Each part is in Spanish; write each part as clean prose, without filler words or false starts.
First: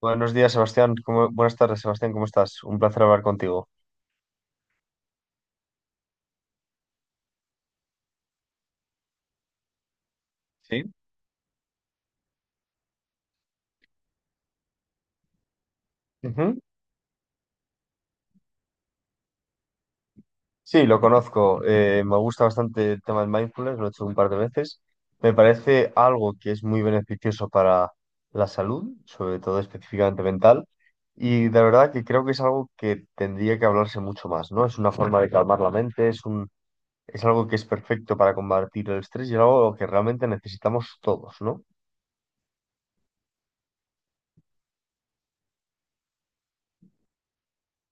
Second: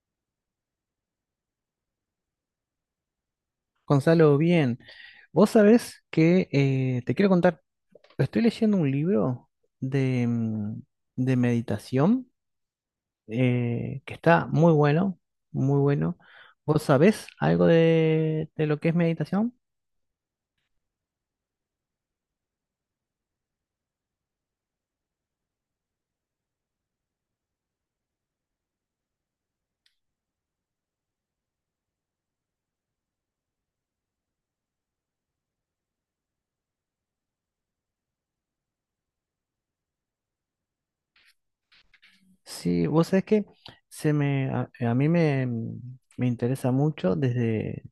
Buenos días, Sebastián. Buenas tardes, Sebastián. ¿Cómo estás? Un placer hablar contigo. Gonzalo, bien. Vos sabés que te quiero contar, estoy leyendo un libro de Sí. de meditación que está muy bueno, muy bueno. Ujú. ¿Vos sabés algo de lo que es meditación? Sí, lo conozco. Me gusta bastante el tema del mindfulness, lo he hecho un par de veces. Me parece algo que es muy beneficioso para la salud, sobre todo específicamente mental. Y de verdad que creo que es algo que tendría que hablarse mucho más, ¿no? Es una forma de calmar la mente, es algo que es perfecto para combatir el estrés y algo que realmente necesitamos todos, ¿no? Sí, vos sabés que se me, a mí me, mm, me interesa mucho desde,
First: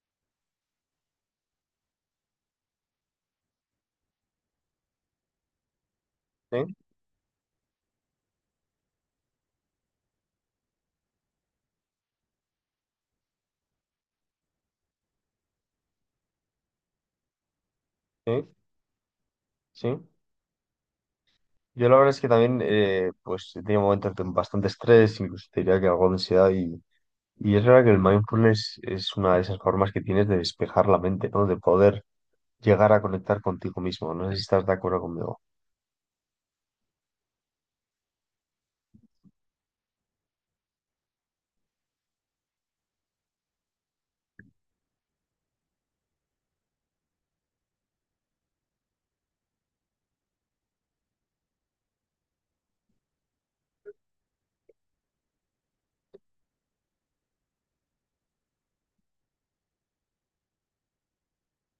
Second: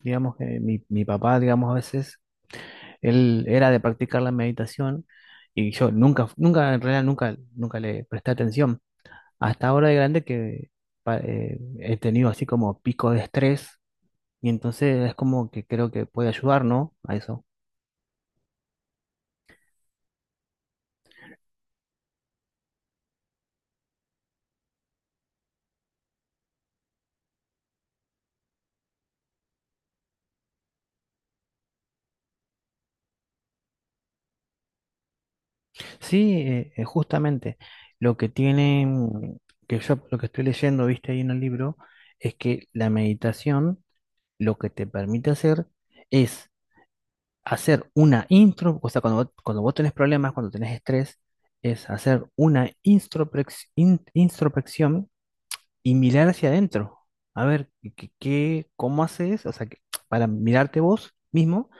digamos que mi papá, digamos, a veces, él era de practicar la meditación y yo nunca, nunca, Sí, en realidad nunca le presté atención. Hasta ahora de grande que he tenido así como pico de estrés y entonces es como que creo que puede ayudar, ¿no? A eso. sí, sí. Yo la verdad es que también, pues he tenido momentos de bastante estrés, incluso te diría que algo de ansiedad y es verdad que el mindfulness es una de esas formas que tienes de despejar la mente, ¿no? De poder llegar a conectar contigo mismo. No sé si estás de acuerdo conmigo. Sí, justamente lo que tiene, que yo lo que estoy leyendo, viste ahí en el libro, es que la meditación lo que te permite hacer es hacer una intro, o sea, cuando vos tenés problemas, cuando tenés estrés, es hacer una introspección y mirar hacia adentro. A ver, ¿cómo haces? O sea, para mirarte vos mismo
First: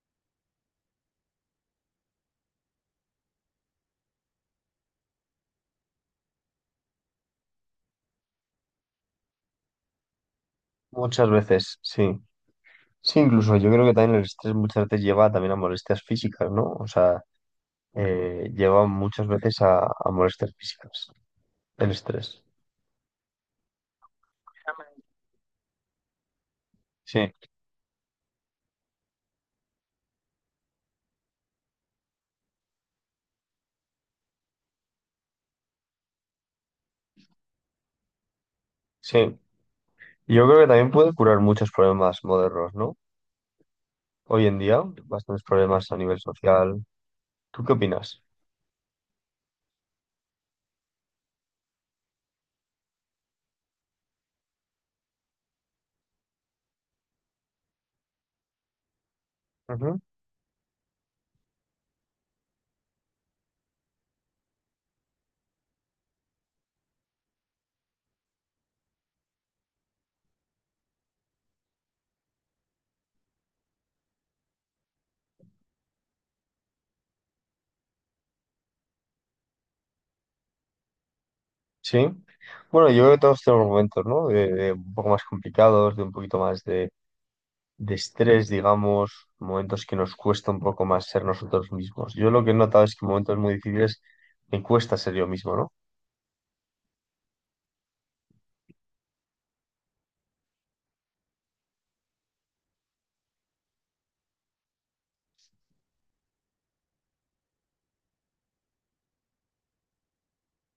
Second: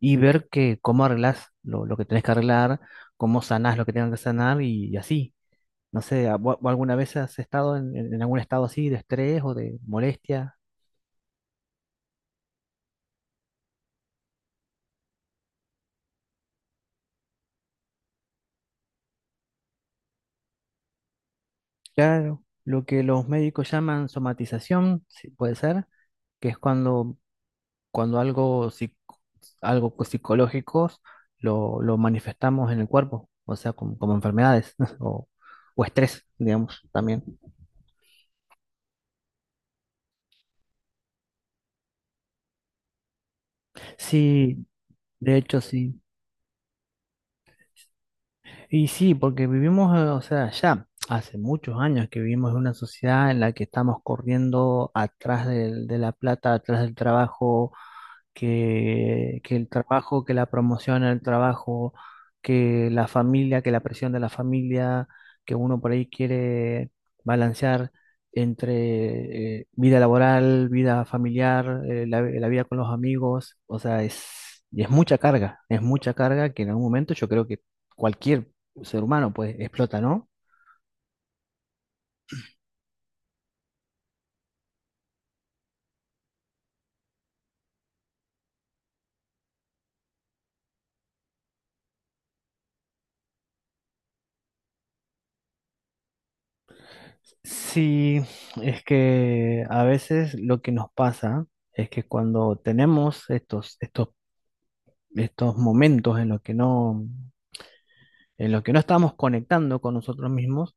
y ver que, cómo arreglás lo que tenés que arreglar, cómo sanás lo que tengas que sanar y así. No sé, ¿alguna vez has estado en algún estado así de estrés o de molestia? Muchas veces, sí. Sí, incluso yo creo que también el estrés muchas veces lleva también a molestias físicas, ¿no? O sea, lleva muchas veces a molestias físicas, el estrés. Claro, lo que los médicos llaman somatización, sí, puede ser, que es cuando Sí, algo, algo psicológicos lo manifestamos en el cuerpo, o sea, como enfermedades o, o estrés, digamos, también. sí. Yo creo que también puede curar muchos problemas modernos, ¿no? Hoy en Sí, día, de bastantes hecho problemas a sí. nivel social. ¿Tú qué opinas? Y sí, porque vivimos, o sea, ya hace muchos años que vivimos en una sociedad en la que estamos corriendo de la plata, atrás del trabajo que el Ujú. trabajo, que la promoción al trabajo, que la familia, que la presión de la familia, que uno por ahí quiere balancear entre vida laboral, vida familiar, la vida con los amigos, o sea, y es mucha carga que en algún momento yo creo que cualquier ser humano pues explota, ¿no? Sí. Bueno, yo creo que todos tenemos momentos, ¿no? De un poco más complicados, de un poquito más de estrés, digamos, momentos que nos cuesta un poco más ser nosotros mismos. Yo lo que he notado es que en momentos muy difíciles me cuesta ser yo mismo, ¿no? Sí, es que a veces lo que nos pasa es que cuando tenemos estos estos momentos en los que no, en los que no estamos conectando con nosotros mismos,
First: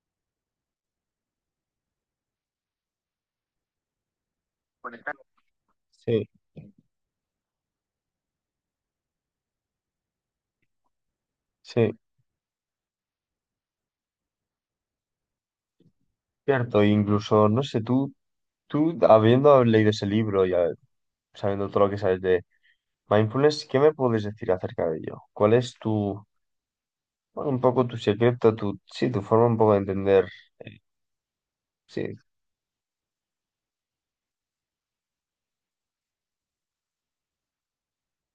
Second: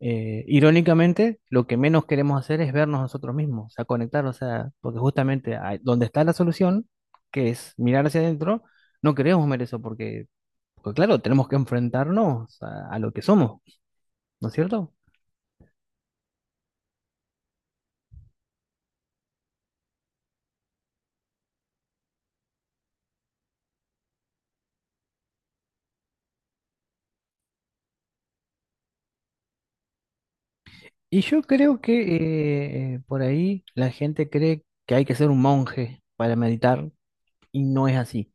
irónicamente, lo que menos queremos hacer es vernos nosotros mismos, o sea, conectar, o sea, porque justamente donde está Sí, la solución, que es mirar hacia adentro, no queremos ver eso, porque, claro, tenemos que sí, enfrentarnos a lo que somos, ¿no es cierto? cierto. Incluso, no sé, tú habiendo leído ese libro y sabiendo todo lo que sabes de mindfulness, ¿qué me puedes decir acerca de ello? ¿Cuál es bueno, un poco tu secreto, tu, sí, tu forma un poco de entender, Y yo creo sí. que por ahí la gente cree que hay que ser un monje para meditar, y no es así.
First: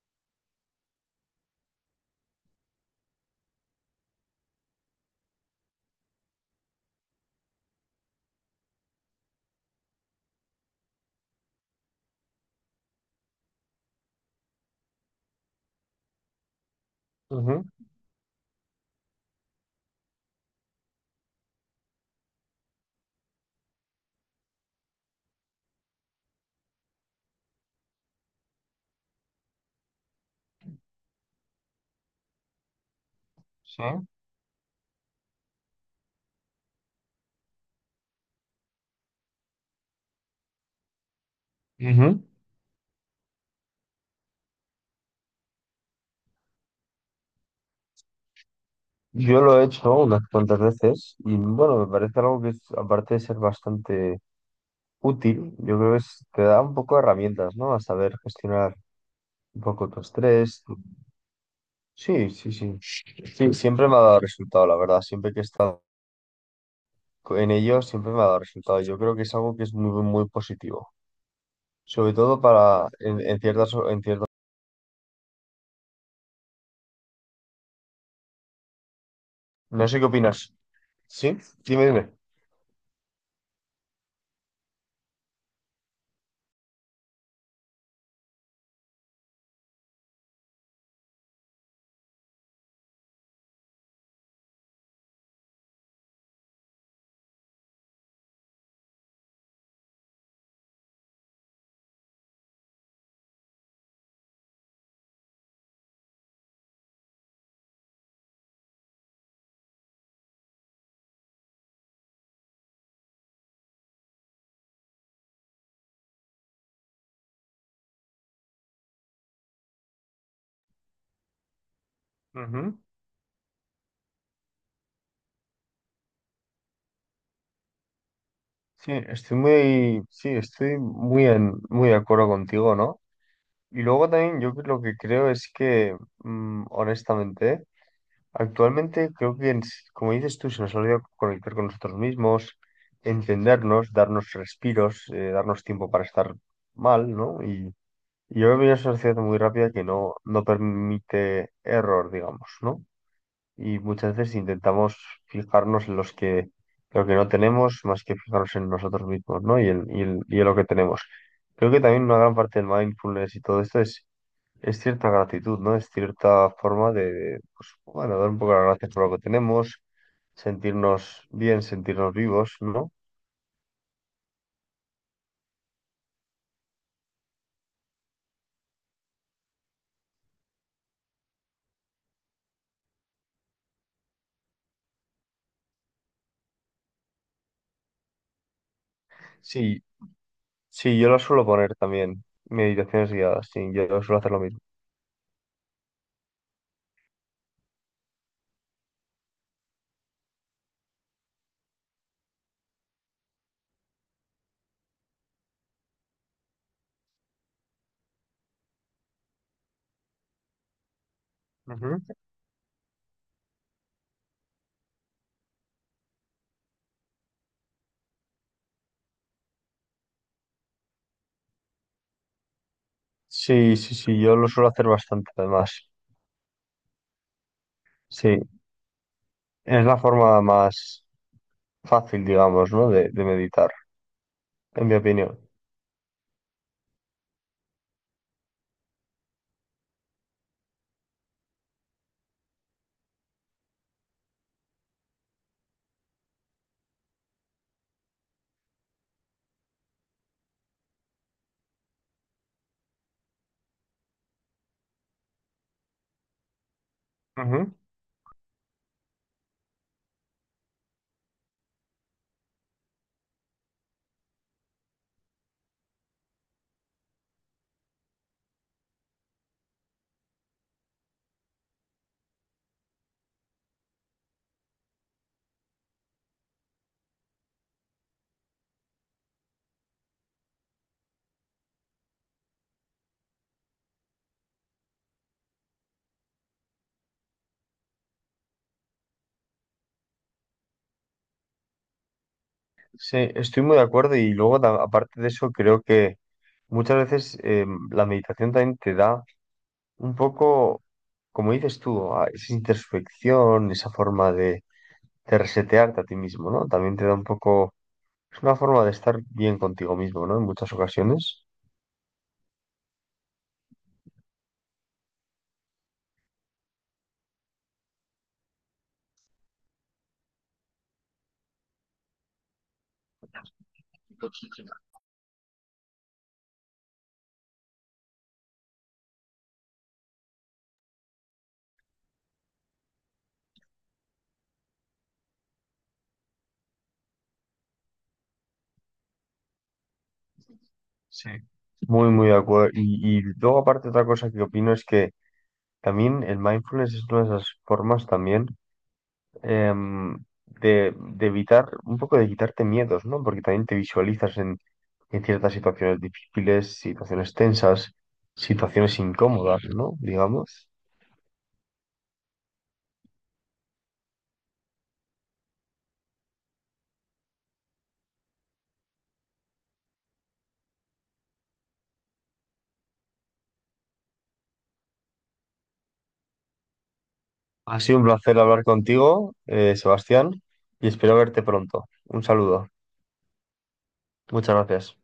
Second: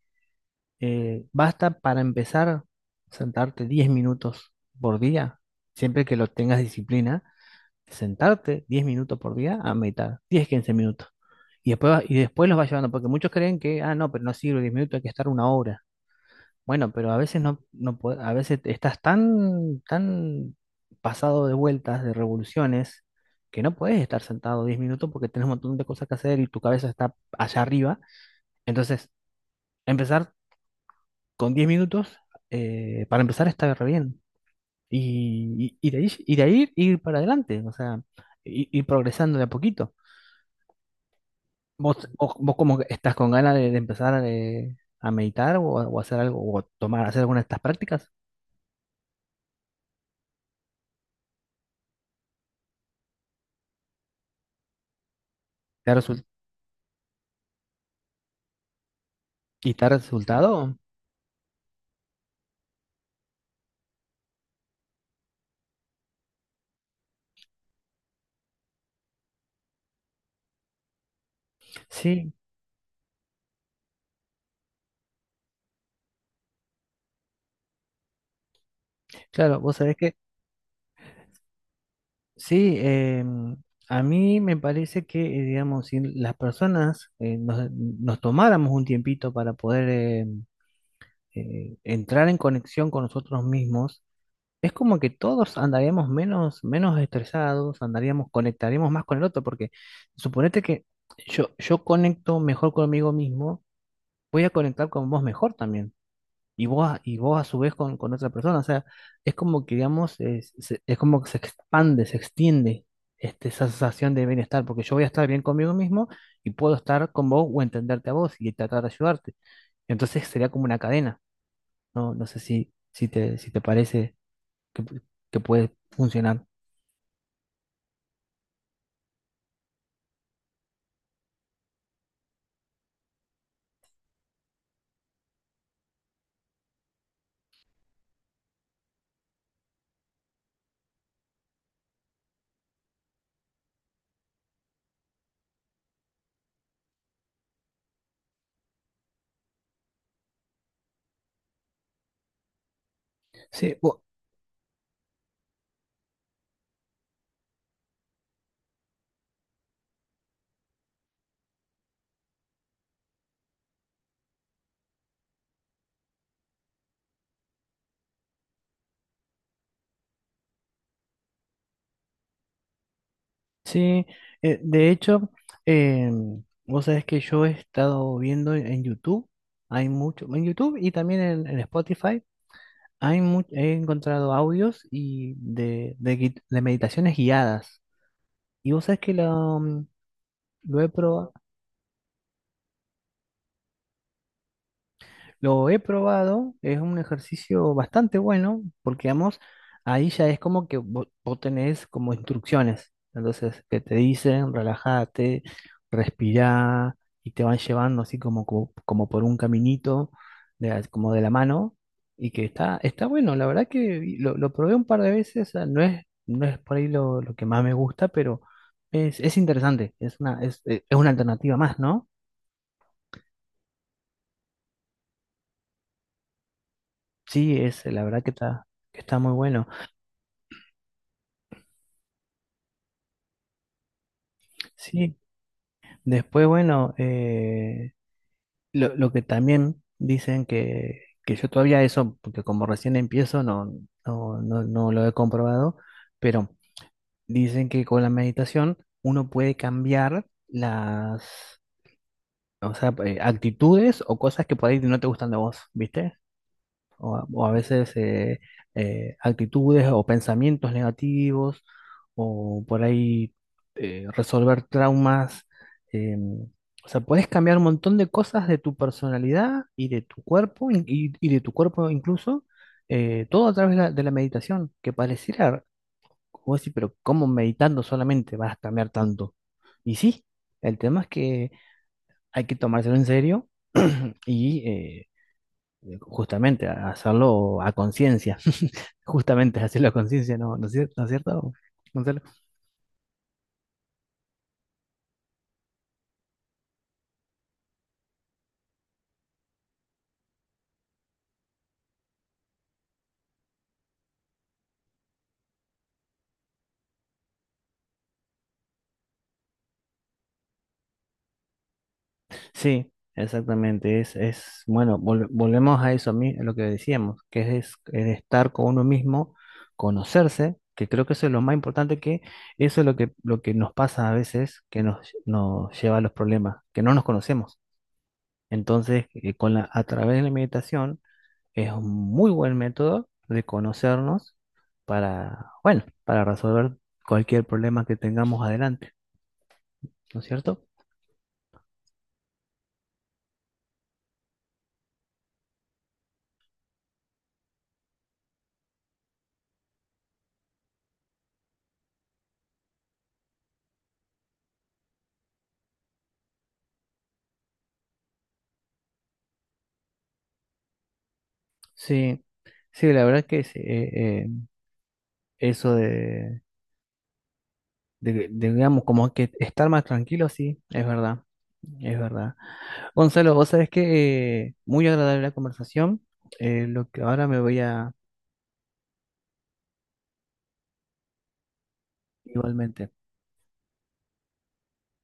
Basta para empezar sentarte 10 minutos por día, siempre que lo tengas disciplina, sentarte 10 minutos por día a meditar, 10 15 minutos. Y después, y después los vas llevando, porque muchos creen que, ah, no, pero no sirve 10 minutos, hay que estar una hora. Bueno, pero a veces no, Ujú, a veces estás tan pasado de vueltas, de revoluciones, que no puedes estar sentado 10 minutos porque tenés un montón de cosas que hacer y tu cabeza está allá arriba. Entonces, empezar con 10 minutos, para empezar, está sí. re bien. Y de ahí, y de ahí ir para adelante, o sea, ir, progresando de a poquito. ¿Vos, Ujú. vos, vos como que estás con ganas de empezar a meditar o hacer algo, o tomar, hacer alguna de estas prácticas? Yo lo he hecho unas cuantas veces y bueno, me parece algo que es, aparte de ser bastante útil, yo ¿Te creo ha que resul- te da un poco de herramientas, ¿no? A saber gestionar un ¿Y te ha poco tu estrés. resultado? Sí, sí, sí. Sí, siempre me ha dado resultado, la verdad. Siempre que he estado en ello, siempre me ha dado resultado. Yo creo que es algo que es muy, muy positivo. Sobre Sí, todo para en ciertas, en ciertas. claro, vos No sabés sé qué que opinas. ¿Sí? Dime, dime. sí, a mí me parece que, digamos, si las personas nos tomáramos un tiempito para poder entrar en conexión con nosotros mismos. Es como que todos andaríamos menos estresados, andaríamos, conectaríamos más con el otro, porque suponete que yo conecto mejor conmigo mismo, voy a conectar con vos mejor también, y vos, y vos a su vez con otra persona, o sea, es como que, digamos, es como que se expande, se extiende esa sensación de bienestar, porque yo voy a estar bien conmigo mismo y puedo estar con vos o entenderte a vos y tratar de ayudarte. Entonces sería como una cadena, ¿no? No sé Ujú. Si te parece que, pu- que puede funcionar. Sí, estoy muy, sí, muy de acuerdo contigo, ¿no? Y luego también yo lo que creo es que, honestamente, actualmente creo que, como dices tú, se nos olvida conectar con nosotros mismos, entendernos, darnos respiros, darnos tiempo para estar mal, ¿no? Y yo veo una sociedad muy rápida que no permite error, digamos, ¿no? Sí, Y bu- muchas veces intentamos fijarnos en lo que no tenemos más que fijarnos en nosotros mismos, ¿no? Y en lo que tenemos. Creo que también una gran parte del mindfulness y todo esto es cierta gratitud, ¿no? Es cierta forma de, pues, bueno, dar un poco las gracias por lo que tenemos, sentirnos bien, sentirnos vivos, ¿no? sí, de hecho, eh, vos sabés que yo he estado viendo en YouTube, hay mucho, en YouTube y también en Spotify, he encontrado audios de meditaciones guiadas. Y vos sabés que lo, Sí, lo he sí, yo lo probado. suelo poner también, meditaciones guiadas, sí, yo suelo hacer lo mismo. Lo he probado, es un ejercicio bastante bueno, porque vamos, ahí ya es como que vos, tenés como instrucciones, entonces que te dicen, relájate, respirá, y te van llevando así como por un caminito, como de la mano, Ujú. y que está, está bueno, la verdad que lo probé un par de veces, o no es, no es por ahí lo que más me gusta, pero es interesante, es una alternativa más, ¿no? Sí, sí, sí, yo lo suelo hacer bastante además. Sí, es, la verdad Sí, que está muy bueno. es la forma más fácil, digamos, ¿no? De meditar, en mi Sí, opinión. después, bueno, lo que también dicen que yo todavía eso, porque como recién empiezo, no lo he comprobado, pero dicen que con la meditación uno puede cambiar las, o sea, actitudes o cosas que por ahí no te gustan de vos, ¿viste? O a Ujú. veces actitudes o pensamientos negativos, o por ahí resolver traumas. em, o sea, puedes cambiar un montón de cosas de tu personalidad y de tu cuerpo, y de tu cuerpo incluso, todo a través de la meditación, que pareciera, como decir, pero ¿cómo meditando solamente vas a cambiar tanto? Y sí, el tema es que hay que tomárselo en serio y justamente hacerlo a conciencia. Justamente es hacer la conciencia, ¿no? No es cierto, Gonzalo? Sí, estoy muy de acuerdo y luego, aparte de eso, creo que muchas veces la meditación también te da un poco, como dices tú, a esa introspección, esa forma de resetearte a ti mismo, ¿no? También te da un poco, es una forma de estar bien contigo mismo, ¿no? En muchas ocasiones. Sí, exactamente. Es bueno, volvemos a eso, a mí, a lo que decíamos, que es estar con uno mismo, conocerse, que creo que eso es lo más importante, que eso es lo que nos pasa a veces, que nos, nos lleva a los problemas, que no nos conocemos. Entonces, con la, a través de la meditación es un muy buen método de conocernos para, bueno, para resolver cualquier problema que tengamos adelante, ¿no es cierto? Sí. Muy, muy de acuerdo. Y luego, aparte, otra cosa que opino es que también el mindfulness es una de esas formas también. em, de evitar, un poco de quitarte miedos, ¿no? Porque también te visualizas en ciertas situaciones difíciles, situaciones tensas, situaciones incómodas, ¿no? Digamos. Sí, sí, la verdad que sí, eso de, digamos, como que estar más tranquilo, sí, es verdad, es verdad. Gonzalo, vos sabés que muy agradable la conversación, lo que ahora me voy Ha a, sido un placer hablar contigo, Sebastián, y espero verte pronto. Un saludo. igualmente, Muchas gracias.